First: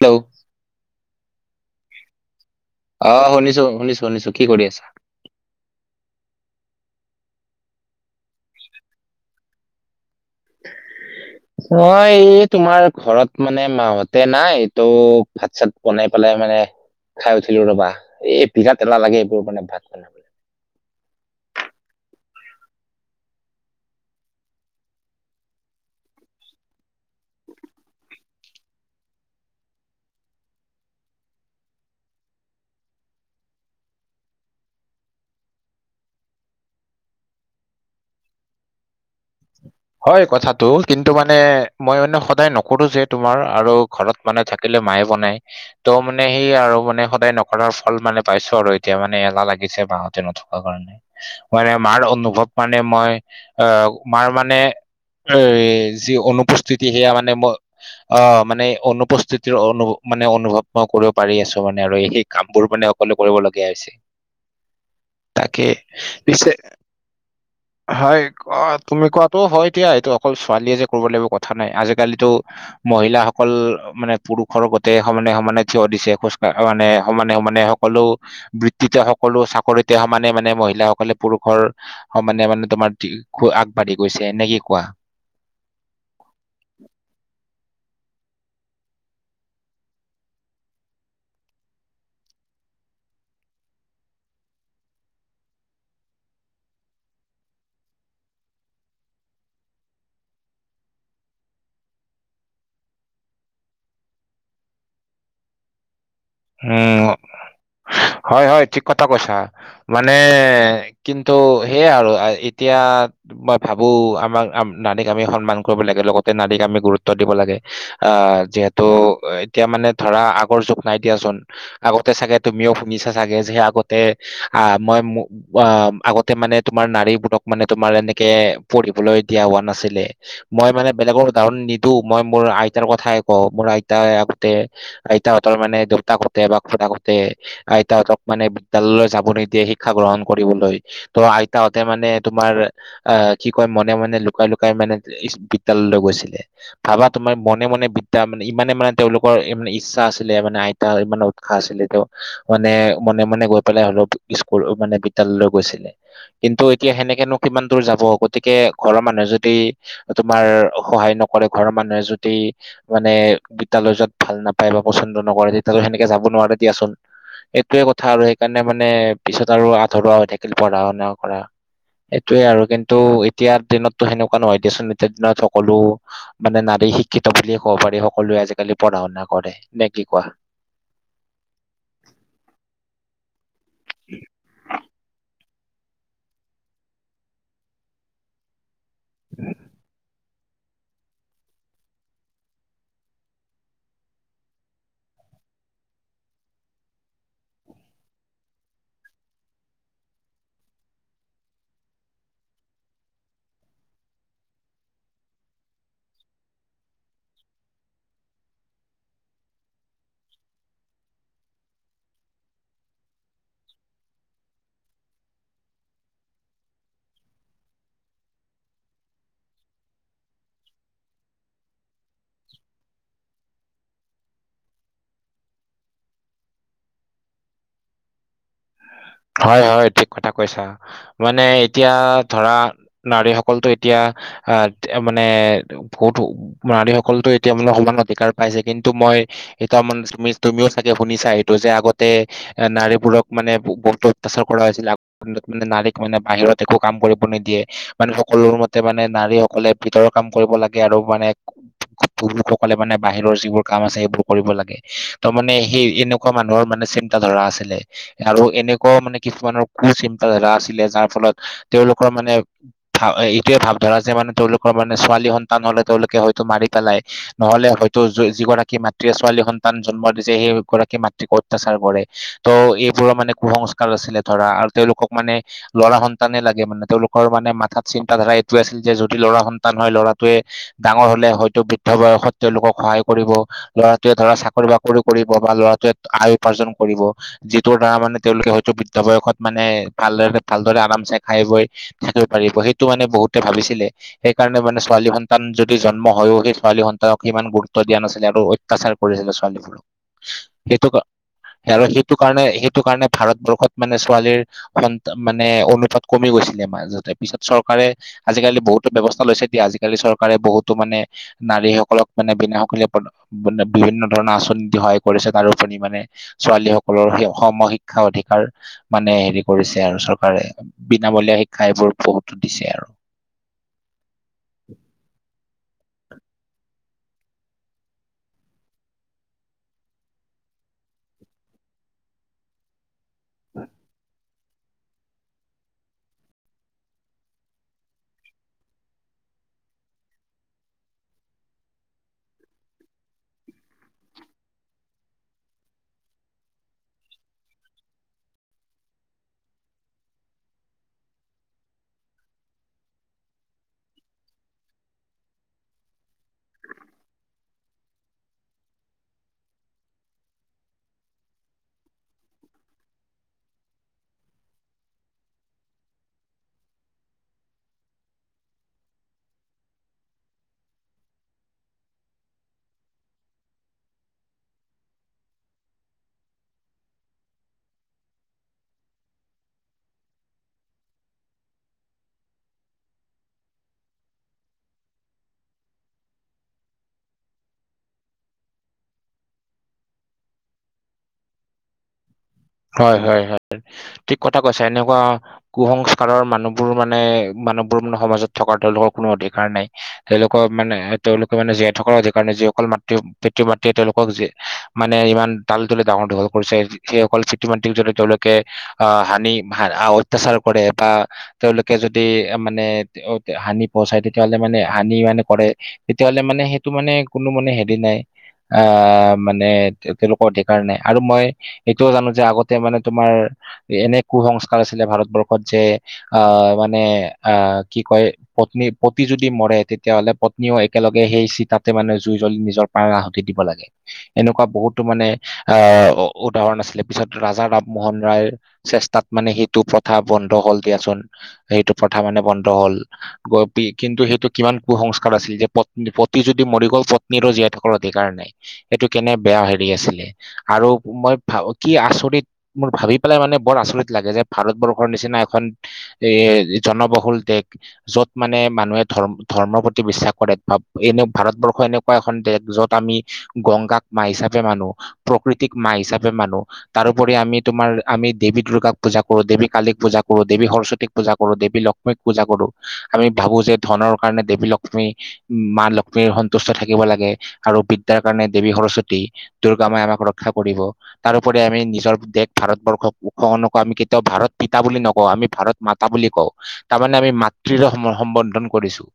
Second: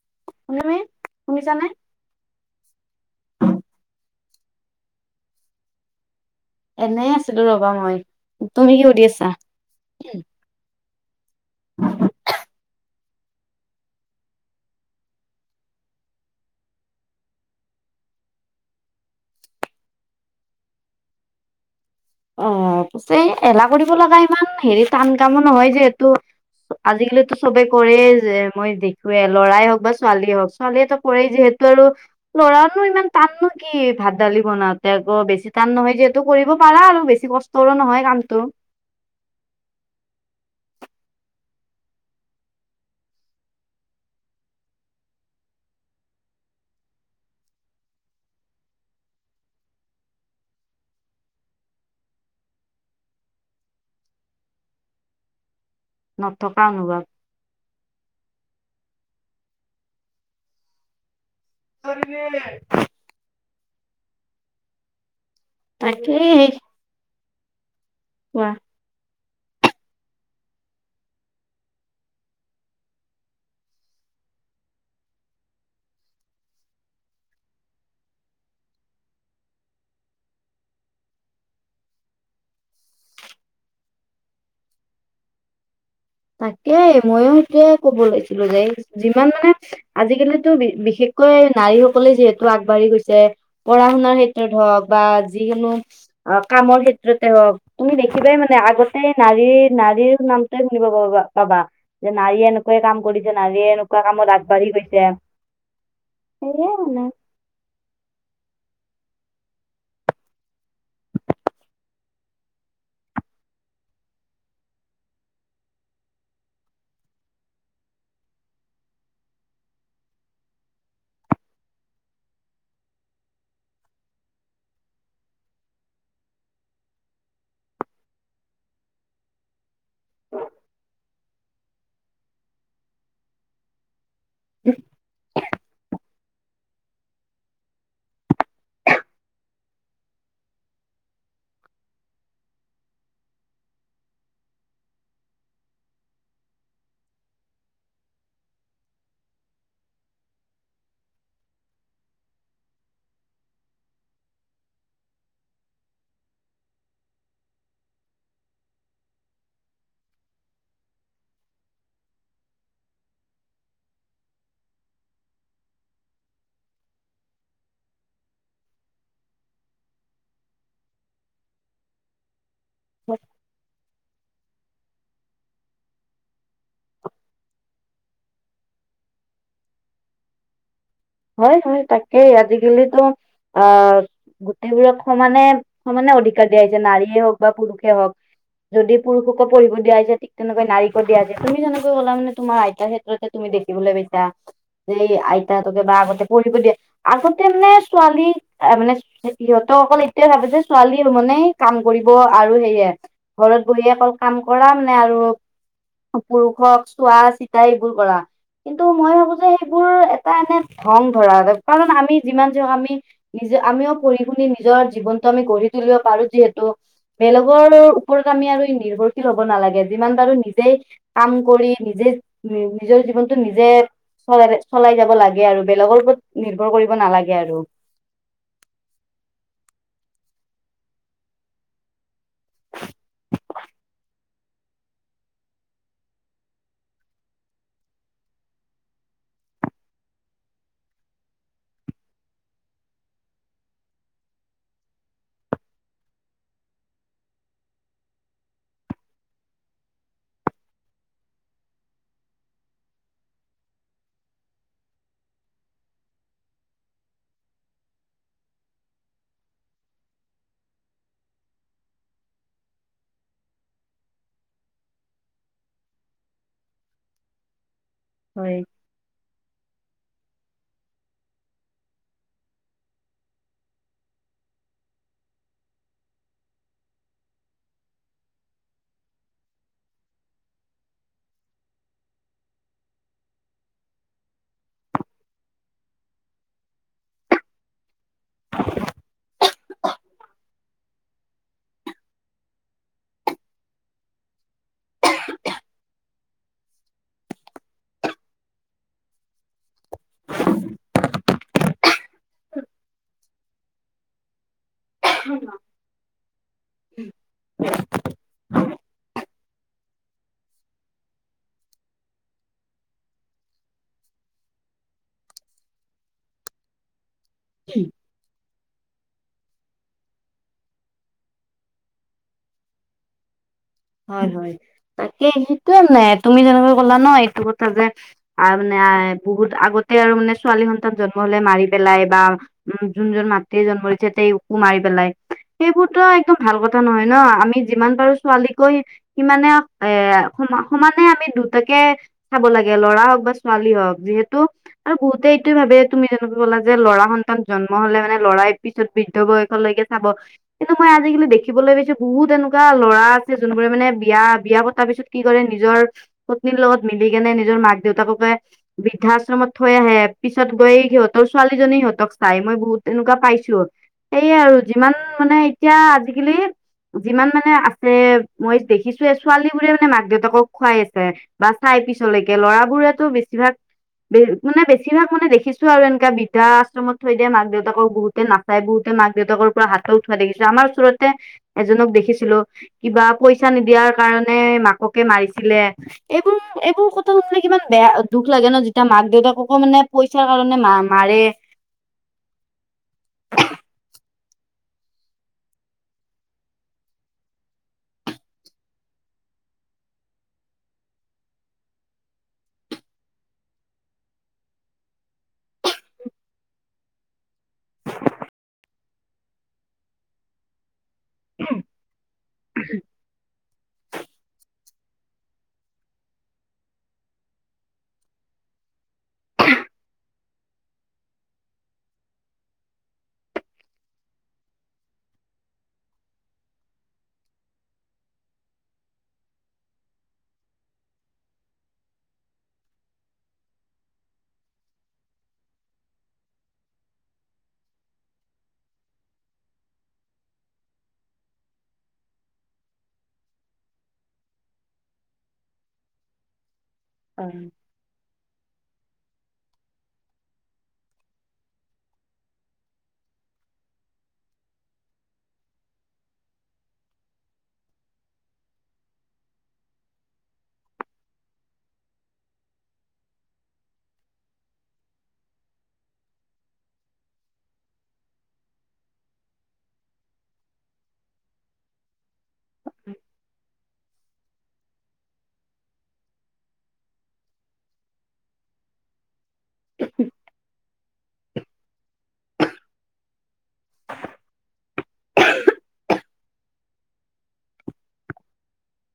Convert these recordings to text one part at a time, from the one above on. Hello শুনমি শুনিছানে? অ শুনিছো শুনিছো শুনিছো। কি কৰি আছা? এনেই আছিলো ৰবা মই। তুমি কি সুধি আছা? মই এই তোমাৰ ঘৰত মানে মাহতে নাই ত ভাত চাত বনাই পেলাই মানে খাই উঠিলো ৰবা। এ বিৰাট এলা লাগে এইবোৰ মানে ভাত বনাবলে। অ পছে এলাহ কৰিব লগা ইমান হেৰি টান কামো নহয়, যিহেতু আজিকালিটো চবে কৰেই যে মই দেখোৱে লৰাই হওক বা ছোৱালীয়ে হওক ছোৱালীয়ে ত কৰেই যিহেত- তৰু ল'ৰানো ইমান টান ন কি ভাত দালি বনাওঁতে আকৌ বেছি টান নহয় যিহেতু কৰিব পাৰা আৰু। বেছি কষ্টৰো নহয় কামটো। হয় কথাটো কিন্তু মানে মই মানে সদায় নকৰো যে তোমাৰ আৰু ঘৰত মানে থাকিলে মায়ে বনাই। ত মানে সেই আৰু মানে সদায় নকৰাৰ ফল মানে পাইছো আৰু এতিয়া মানে এলাহ লাগিছে মাহতে নথক- অ কাৰণে মানে মাৰ অনুভৱ মানে মই আহ মাৰ মানে এ যি নথকা অনুপস্থিতি অনুভৱ সেয়া মানে ম- অ মানে অনুপস্থিতিৰ অনুভৱ মানে অনুভৱ মই কৰিব পাৰি আছো। মানে আৰু সেই কামবোৰ মানে অকলে কৰিবলগীয়া হৈছে। তাকে তাকেই পিছে হয় কোৱা অ তুমি কোৱাটো হয় এতিয়া এইটো অকল ছোৱালীয়ে যে কৰিব লাগিব কথা নাই আজিকালিতো মহিলাসকল মানে পুৰুষৰ গতে সমানে সমানে থিয় দিছে খোজ কঢ়া মানে সমানে সমানে সকলো বৃত্তিতে সকলো চাকৰিতে সমানে মানে মহিলাসকলে পুৰুষৰ অ মানে মানে তোমাৰ আগবাঢ়ি গৈছে নে কি কোৱা? তাকে ময়ো সেটোৱে ক'ব লৈছিলো যে যিমান মানে আজিকালিতো বিশেষকৈ নাৰীসকলে যিহেতু আগবাঢ়ি গৈছে। পঢ়া শুনাৰ ক্ষেত্ৰত হওক বা যিকোনো অ কামৰ ক্ষেত্ৰতে হওক তুমি দেখিবাই মানে আগতে নাৰীৰ নাৰীৰ নামটোৱে কিনো কবা, পাবা, যে নাৰীয়ে এনেকুৱে কাম কৰিছে, নাৰীয়ে এনেকুৱা কামত আগবাঢ়ি গৈছে', মানে উম', হয়', - হয়', ঠিক কথা কৈছা', মানে, কিন্তু সেয়াই আৰু এতিয়া', মই ভাবোঁ, আমাক- আম', নাৰীক আমি সন্মান কৰিব লাগে লগতে নাৰীক আমি গুৰুত্ব দিব লাগে', আহ', যিহেতু এতিয়া মানে ধৰা আগৰ যুগ নাই দিয়াচোন', আগতে চাগে তুমিও শুনিছা চাগে যে আগতে আহ মই অ আগতে মানে তোমাৰ নাৰীবোৰক মানে তোমাৰ এনেকে পঢ়িবলৈ দিয়া হোৱা নাছিলে। মই মানে বেলেগৰ উদাহৰণ নিদো মই মোৰ আইতাৰ কথাই কওঁ। মোৰ আইতাই তে আইতাহঁতৰ মানে দেউতাহঁতে বা খুড়াহঁতে আইতাহতক মানে বিদ্যালয়লৈ যাব নিদিয়ে শিক্ষা গ্ৰহণ কৰিবলৈ ত, ' আইতাহঁতে মানে তোমাৰ', আহ', কি কয়, মনে', - মনে', লুকাই ', -লুকাই', মানে ইছ বিদ্যালয়লৈ গৈছিলে', ভাবা তোমাৰ মনে', - মনে', বিদ্যা মানে ইমানে মানে তেওঁলোকৰ এ', মানে ইচ্ছা আছিলে মানে আই', তাৰমানে উৎসাহ আছিলে তেওঁ', মানে মনে', -মনে', গৈ পেলাই হ'লেও স্কুল মানে বিদ্যালয় গৈছিলে', কিন্তু এতিয়া সেনেকেনো কিমান দূৰ যাব, গতিকে ঘৰৰ মানুহে যদি', তোমাৰ সহায় নকৰে ঘৰৰ মানুহে যদি', মানে বিদ্যালয় যোৱাত ভাল নাপায় বা পছন্দ নকৰে তেতিয়াতো সেনেকে যাব নোৱাৰে দিয়াচোন', এইটোৱে কথা আৰু সেইকাৰণে মানে পিছত আৰু আধৰুৱা হৈ থাকিল পঢ়া-শুনা কৰা', সেইটোয়ে আৰু কিন্তু এতিয়া দিনতো সেনেকুৱা নহয় দিয়াচোন এতিয়া দিনত সকলো', মানে নাৰী শিক্ষিত বুলিয়ে ক'ব পাৰি সকলোৱে আজিকালি পঢ়া-শুনা কৰে, নে কি কোৱা? হয়', - হয়', তাকেই আজিকালিতো আহ', গোটেইবোৰক সমানে', সমানে অধিকাৰ দিয়া হৈছে, নাৰীয়ে হওঁক বা পুৰুষে হওঁক, যদি পুৰুষকো পঢ়িব দিয়া হৈছে ঠিক', তেনেকৈ নাৰীকো দিয়া যে তুমি যেনেকৈ ক'লা মানে তোমাৰ আইতাৰ ক্ষেত্ৰতে তুমি দেখিবলৈ পাইছা', যে আইতাহঁতকে বা আগতে পঢ়িব দিয়ে, আগতে মানে ছোৱালী অ', মানে', সিহঁতৰ অকল এতিয়ায়ে ভাবিছে ছোৱালী মানে কাম কৰিব আৰু সেয়ে', ঘৰত বহিয়েই অকল কাম কৰা মানে আৰু', পুৰুষক চোৱা চিতা এইবোৰ কৰা, কিন্তু মই ভাবোঁ যে সেইবোৰ এট', এটা এনে ধং ধৰা কাৰণ আমি যিমান যি হয় আমি', নিজে, আমিও পঢ়ি-শুনি নিজৰ জীৱনটো আমি গঢ়ি তুলিব পাৰোঁ যিহেতু', বেলেগৰ ওপৰত আমি আৰু নিৰ্ভৰশীল হ'ব নালাগে যিমান পাৰোঁ নিজেই কাম কৰি', নিজে- নিজৰ জীৱনটো নিজে চলাই-চলাই যাব', যাব লাগে আৰু বেলেগৰ ওপৰত নিৰ্ভৰ কৰিব নালাগে আৰু', হয়', - হয়', ঠিক কথা কৈছা, মানে এতিয়া', ধৰা নাৰীসকলতো এতিয়া আহ', মানে', বহুতো, নাৰীসকলতো এতিয়া মানে সমান অধিকাৰ পাইছে কিন্তু মই', এতিয়াও মানত আছে তুমি- তুমিও চাগে শুনিছা এইটো যে আগতে এ', নাৰীবোৰক মানে বহু-বহু', ত', অত্যাচাৰ কৰা হৈছিলে আগ', নাৰীক মানে বাহিৰত একো কাম কৰিব নিদিয়ে', মানুহসকলো মতে মানে নাৰীসকলে ভিতৰৰ কাম কৰিব লাগে আৰু মানে', পুৰুষসকলে মানে বাহিৰৰ যিবোৰ কাম আছে সেইবোৰ কৰিব লাগে', ত', মানে সেই এনেকুৱা মানুহৰ মানে চিন্তা ধাৰা আছিলে আৰু এনেকু', কয় মানে কিছুমানৰ কু চিন্তাধাৰা আছিলে যাৰ ফলত তেওঁলোকৰ মানে', ভা', - এ', - এইটোয়েই ভাৱ ধৰা যে মানে তেওঁলোকৰ মানে ছোৱালী সন্তান হ'লে তেওঁলোকে হয়তো মাৰি পেলাই', নহ'লে হয়তো হয়। যিগৰাকী মাত', মাতৃয়ে ছোৱালী সন্তান জন্ম দিছে সেই গৰাকী মাতৃক অত্যাচাৰ কৰে, ত, ' এইবোৰৰ মানে কুসংস্কা', সংস্কাৰ আছিলে ধৰা আৰু তেওঁলোকক মানে', ল'ৰা সন্তানে লাগে মানে তেওঁলোকৰ মানে মাথাত চিন্তাধাৰা এইটোৱে আছিল যে যদি ল'ৰা সন্তান হয় ল'ৰাটোৱেই', ডাঙৰ হ'লে হয়তো বৃদ্ধ বয়সত তেওঁলোকক সহায় কৰিব', ল'ৰাটোৱে ধৰা চাকৰি-বাকৰি কৰিব বা ল'ৰাটোৱে আয় উপাৰ্জন কৰিব যিটোৰ দ্বাৰা মানে তেওঁ', তেওঁ বৃদ্ধা বয়সত মানে ভালদৰে-ভালদৰে আৰামচে খাই বৈ', থাকিব পাৰিব সেইটো মানে বহুতে ভাবিছিলে', সেইকাৰণে মানে ছোৱালী সন্তান যদি জন্ম হয়ও সেই ছোৱালী সন্তানক ইমান গুৰুত্ব দিয়া নাছিলে আৰু অত্যাচাৰ', কৰিছে যে ছোৱালীবোৰক সেইটো কা', আৰু সেইটো কাৰণে - সেইটো কাৰণে ভাৰতবৰ্ষ', ইয়াত মানে ছোৱালীৰ স মানে অনুপাত কমি গৈছে। মাজতে পিছত চৰকাৰে আজিকালি বহুত ব্যৱস্থা লৈছে দিয়া আজিকালি চৰকাৰে বহুতো মানে নাৰী সকলক মানে বিনা সকীয়া', মানে বিভিন্ন ধৰণৰ আঁচনি দি সহায় কৰিছে তাৰোপৰি মানে ছোৱালী সকলৰ সেয়া', সম শিক্ষা অধিকাৰ মানে হেৰি কৰিছে আৰু চৰকাৰে বিনামূলীয়া শিক্ষা এইবোৰ বহুতো দিছে আৰু৷ হয়-হয় তাকে সেইটোয়ে নে তুমি যেনেকৈ ক'লা ন এইটো কথা যে আৰু মানে বহুত আগতে আৰু মানে ছোৱালী সন্তান জন্ম হলে মাৰি পেলাই বা উম যোন জন নাতি জন্ম হৈছে তেওঁ মাৰি পেলাই সেইবোৰতো একদম ভাল কথা নহয় ন আমি যিমান পাৰো ছোৱালীক গৈ সমানে এ সম সমানে আমি দুটাকে চাব লাগে ল'ৰা হওক বা ছোৱালী হওক যিহেতু আৰু বহুতে এইটোয়ে ভাবে তুমি যেনেকৈ কলা যে লৰা সন্তান জন্ম হলে মানে লৰাই পিছত বৃদ্ধ বয়সলৈকে চাব কিন্তু মই আজিকালি দেখিবলৈ ভাবিছো বহুত এনেকুৱা ল'ৰা যোনবোৰে মানে বিয়া বিয়া পতাৰ পিছত কি কৰে নিজৰ পত্নীৰ লগত মিলি কেনে নিজৰ মাক দেউতাককে বৃদ্ধাশ্ৰমত থৈ আহে পিছত গৈ সিহঁতৰ ছোৱালীজনী সিহঁতক চাই মই বহুত তেনেকুৱা পাইছো। সেয়া আৰু যিমান মানে এতিয়া আজিকালি যিমান মানে আ এ মই দেখিছো এ ছোৱালী বোৰে মানে মাক দেউতাকক খুৱাই আছে৷ বা চাই পিছলৈকে ল'ৰাবোৰেতো বেছিভাগ ব মানে বেছিভাগ মানে দেখিছো আৰু এনেকা বৃদ্ধাশ্ৰমত থৈ দিয়ে মাক দেউতাকক বহুতে না চাই বহুতে মাক দেউতাকৰ পৰা হাতত উঠোৱা দেখিছিলো আমাৰ ওচৰতে এজনক দেখিছিলো কিবা পইচা নিদিয়াৰ কাৰণে মাককে মাৰিছিলে। এইবোৰ-এইবোৰ কথা শুনিলে কিমান বেয়া দুখ লাগে ন যেতিয়া মাক দেউতাককো মানে পইচাৰ কাৰণে মা মাৰে। হয়-হয়-হয় ঠিক কথা কৈছ এনেকুৱা কুসংস্কাৰৰ মানুহবোৰ মানে মানুহবোৰ মানে সমাজত থকা তেওঁলোকৰ কোনো অধিকাৰ নাই। তেওঁলোকৰ মানে তেওঁলোকে মানে জীয়াই থকাৰ অধিকাৰ যিসকল মাতৃ পিতৃ মাতৃয়ে তেওঁলোকক জীয়ে মানে ইমান তালি তুলি ডাঙৰ দীঘল কৰিছে সেইসকল ইমান কিজনে তেওঁলোকে আহ হানি অত্যাচাৰ কৰে বা তেওঁলোকে যদি মানে হানি বচাই তেতিয়াহলে মানে হানি মানে কৰে তেতিয়াহ'লে মানে সেইটো মানে কোনো মানে হেৰি নাই৷ আহ মানে তেওঁলোকৰ অধিকাৰ নাই আৰু মই এইটোও জানো যে আগতে মানে তোমাৰ এনে কুসংস্কাৰ আছিলে ভাৰতবৰ্ষত যে অ মানে আ কি কয় পত্নী পতি যদি মৰে তেতিয়াহ'লে পত্নীও একেলগে সেই চিতাতে মানে জুই জ্বলি নিজক প্ৰাণ আহুতি দিব লাগে এনেকুৱা বহুতো মানে আহ উদাহৰণ আছিলে৷ পিছত ৰাজা ৰামমোহন ৰায়ৰ চেষ্টাত মানে সেইটো প্ৰথা বন্ধ হল দিয়াচোন৷ সেইটো প্ৰথা মানে বন্ধ হ'ল৷ ক কি কিন্তু সেইটো কিমান কুসংস্কাৰ আছিল যে পত্নী পতি যদি মৰি গ'ল প পত্নীৰো জীয়াই থকাৰ অধিকাৰ নাই এইটো কেনে বেয়া হেৰি আছিলে আৰু মই ভা কি আচৰিত মোৰ ভাবি পেলাই মানে বৰ আচৰিত লাগে যে ভাৰতবৰ্ষৰ নিচিনা এখন এ জনবহুল দেশ য'ত মানে মানুহে ধৰ্ম ধৰ্মৰ প্ৰতি বিশ্বাস কৰে বা এনে ভাৰতবৰ্ষ এনে এখন দেশ যত আমি গংগাক মা হিচাপে মানো প্ৰকৃতিক মা হিচাপে মানো। তাৰোপৰি আমি তোমাৰ আমি দেৱী দুৰ্গাক পূজা কৰো দেৱী কালীক পূজা কৰো দেৱী সৰস্বতীক পূজা কৰো দেৱী লক্ষ্মীক পূজা কৰো আমি ভাবো যে ধনৰ কাৰণে দেৱী লক্ষ্মী মা লক্ষ্মীৰ সন্তুষ্ট থাকিব লাগে আৰু বিদ্যাৰ কাৰণে দেৱী সৰস্বতী। দুৰ্গা মায়ে আমাক ৰক্ষা কৰিব। তাৰোপৰি আমি নিজৰ দেশ ভাৰতবৰ্ষক উষ নকওঁ আমি কেতিয়াও ভাৰত পিতা বুলি নকওঁ আমি ভাৰত মাতা বুলি কওঁ। তাৰমানে আমি মাতৃৰে সম সম্বৰ্ধন কৰিছো।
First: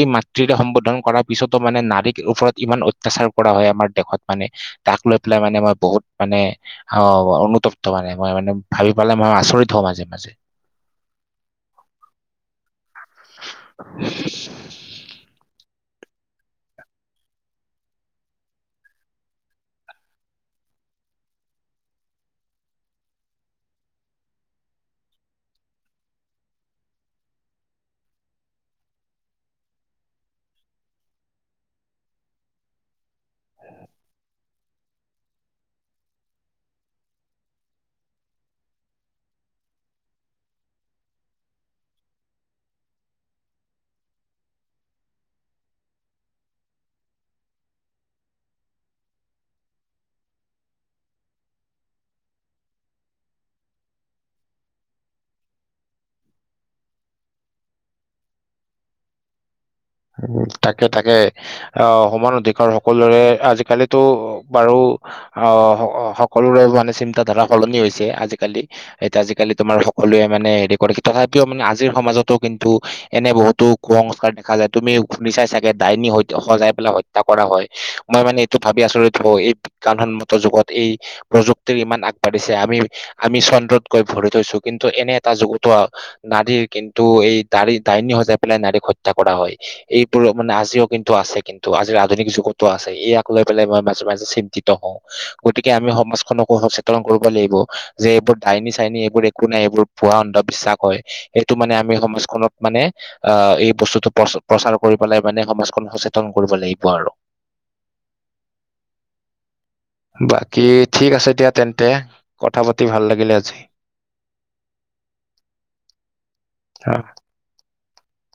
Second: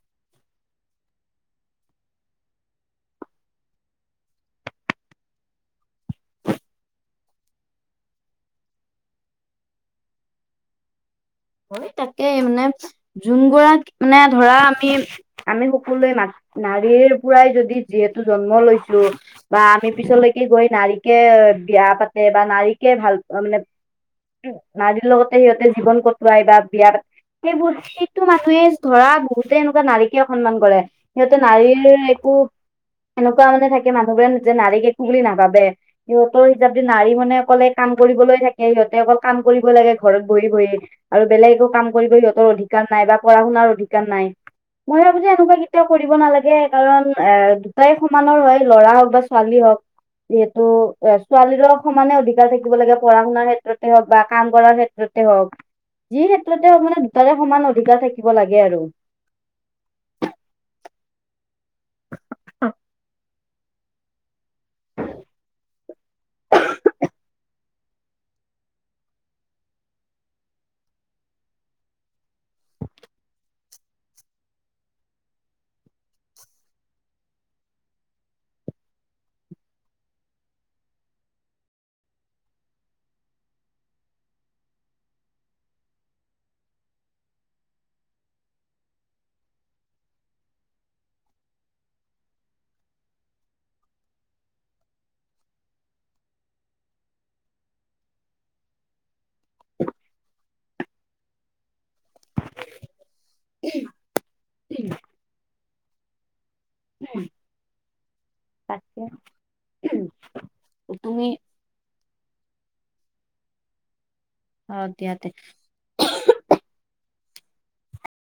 এই মাতৃৰে সম্বোধন কৰাৰ পিছতো মানে নাৰীৰ ওপৰত ইমান অত্যাচাৰ কৰা হয় আমাৰ দেশত মানে। তাক লৈ পেলাই মানে মই বহুত মানে অ অনুতপ্ত মানে মই মানে ভাবি পালে মান আচৰিত হওঁ মাজে মাজে। হয় তাকেই মানে যোন গৰাক মানে ধৰা আমি আমি সকলোৱে মা নাৰীৰ পৰাই যদি যিহেতু জন্ম লৈছো। বা আমি পিছলৈকে গৈ নাৰীকে বিয়া পাতে বা নাৰীকে ভাল মানে নাৰীৰ লগতে সিহঁতে জীৱন কটোৱাই বা বিয়াত সেইবোৰ সেইটো মানুহে ধৰা বহুতে এনেকুৱা নাৰিকে অসন্মান কৰে। সিহঁতে নাৰীৰ একো এনেকুৱা মানে থাকে মানুহবোৰে যে নাৰীক একো বুলি নাভাবে। সিহঁতৰ হিচাপ দি নাৰী মানে অকলে কাম কৰিবলৈ থাকে সিহঁতে অকল কাম কৰিব লাগে ঘৰত বহি বহি। আৰু বেলেগ একো কাম কৰিব সিহঁতৰ অধিকাৰ নাই বা পঢা শুনাৰ অধিকাৰ নাই। মৰা মৰি এনেকুৱা কেতিয়াও কৰিব নালাগে কাৰণ এ দুটাই সমানৰ হয় ল'ৰা হওক বা ছোৱালী হওক। যিহেতু এ ছোৱালীৰো সমানে অধিকাৰ থাকিব লাগে পঢ়া শুনাৰ ক্ষেত্ৰতে হওক বা কাম কৰাৰ ক্ষেত্ৰ তে হওক। যি ক্ষেত্ৰতে মানে দুটাৰে সমান অধিকাৰ থাকিব লাগে আৰু। তাকে তাকে আহ সমান অধিকাৰ সকলোৰে আজিকালি তো বাৰু অ সকলোৰে মানে চিন্তাধাৰা সলনি হৈছে আজিকালি। এতিয়া আজিকালি তোমাৰ সকলোৱে মানে হেৰি কৰে তথাপিও মানে আজিৰ সমাজতো কিন্তু এনে বহুতো কু সংস্কাৰ দেখা যায়, তুমি শুনিচাই চাগে ডাইনী সজাই পেলাই হত্যা কৰা হয়। মই মানে এইটো ভাবি আচৰিত হওঁ বিজ্ঞান সন্মত যুগত এই প্ৰযুক্তিৰ ইমান আগবাঢ়িছে আমি আমি চন্দ্ৰত গৈ ভৰি থৈছো। কিন্তু এনে এটা যুগতো নাৰীৰ কিন্তু এই দাৰি দাইনী সজাই পেলাই নাৰীক হত্যা কৰা হয়। এইবোৰ মানে আজিও কিন্তু আছে, কিন্তু আজিৰ আধুনিক যুগতো আছে ইয়াক লৈ পেলাই মই মাজে মাজে চিন্তিত হওঁ। গতিকে আমি সমাজখনকো সচেতন কৰিব লাগিব। যে এইবোৰ দাইনী চাইনী এইবোৰ একো নাই,। এইবোৰ পোৱা অন্ধবিশ্বাস হয়। সেইটো মানে আমি সমাজখনত মানে- অ এই বস্তুটো প্ৰ প্ৰচাৰ কৰি পেলাই মানে সমাজখন সচেতন কৰিব লাগিব। আৰু উম তাকে। বাকী ঠিক তুমি আছে দিয়া তেন্তে কথা পাতি ভাল লাগিলে আজি। অ দিয়া অ।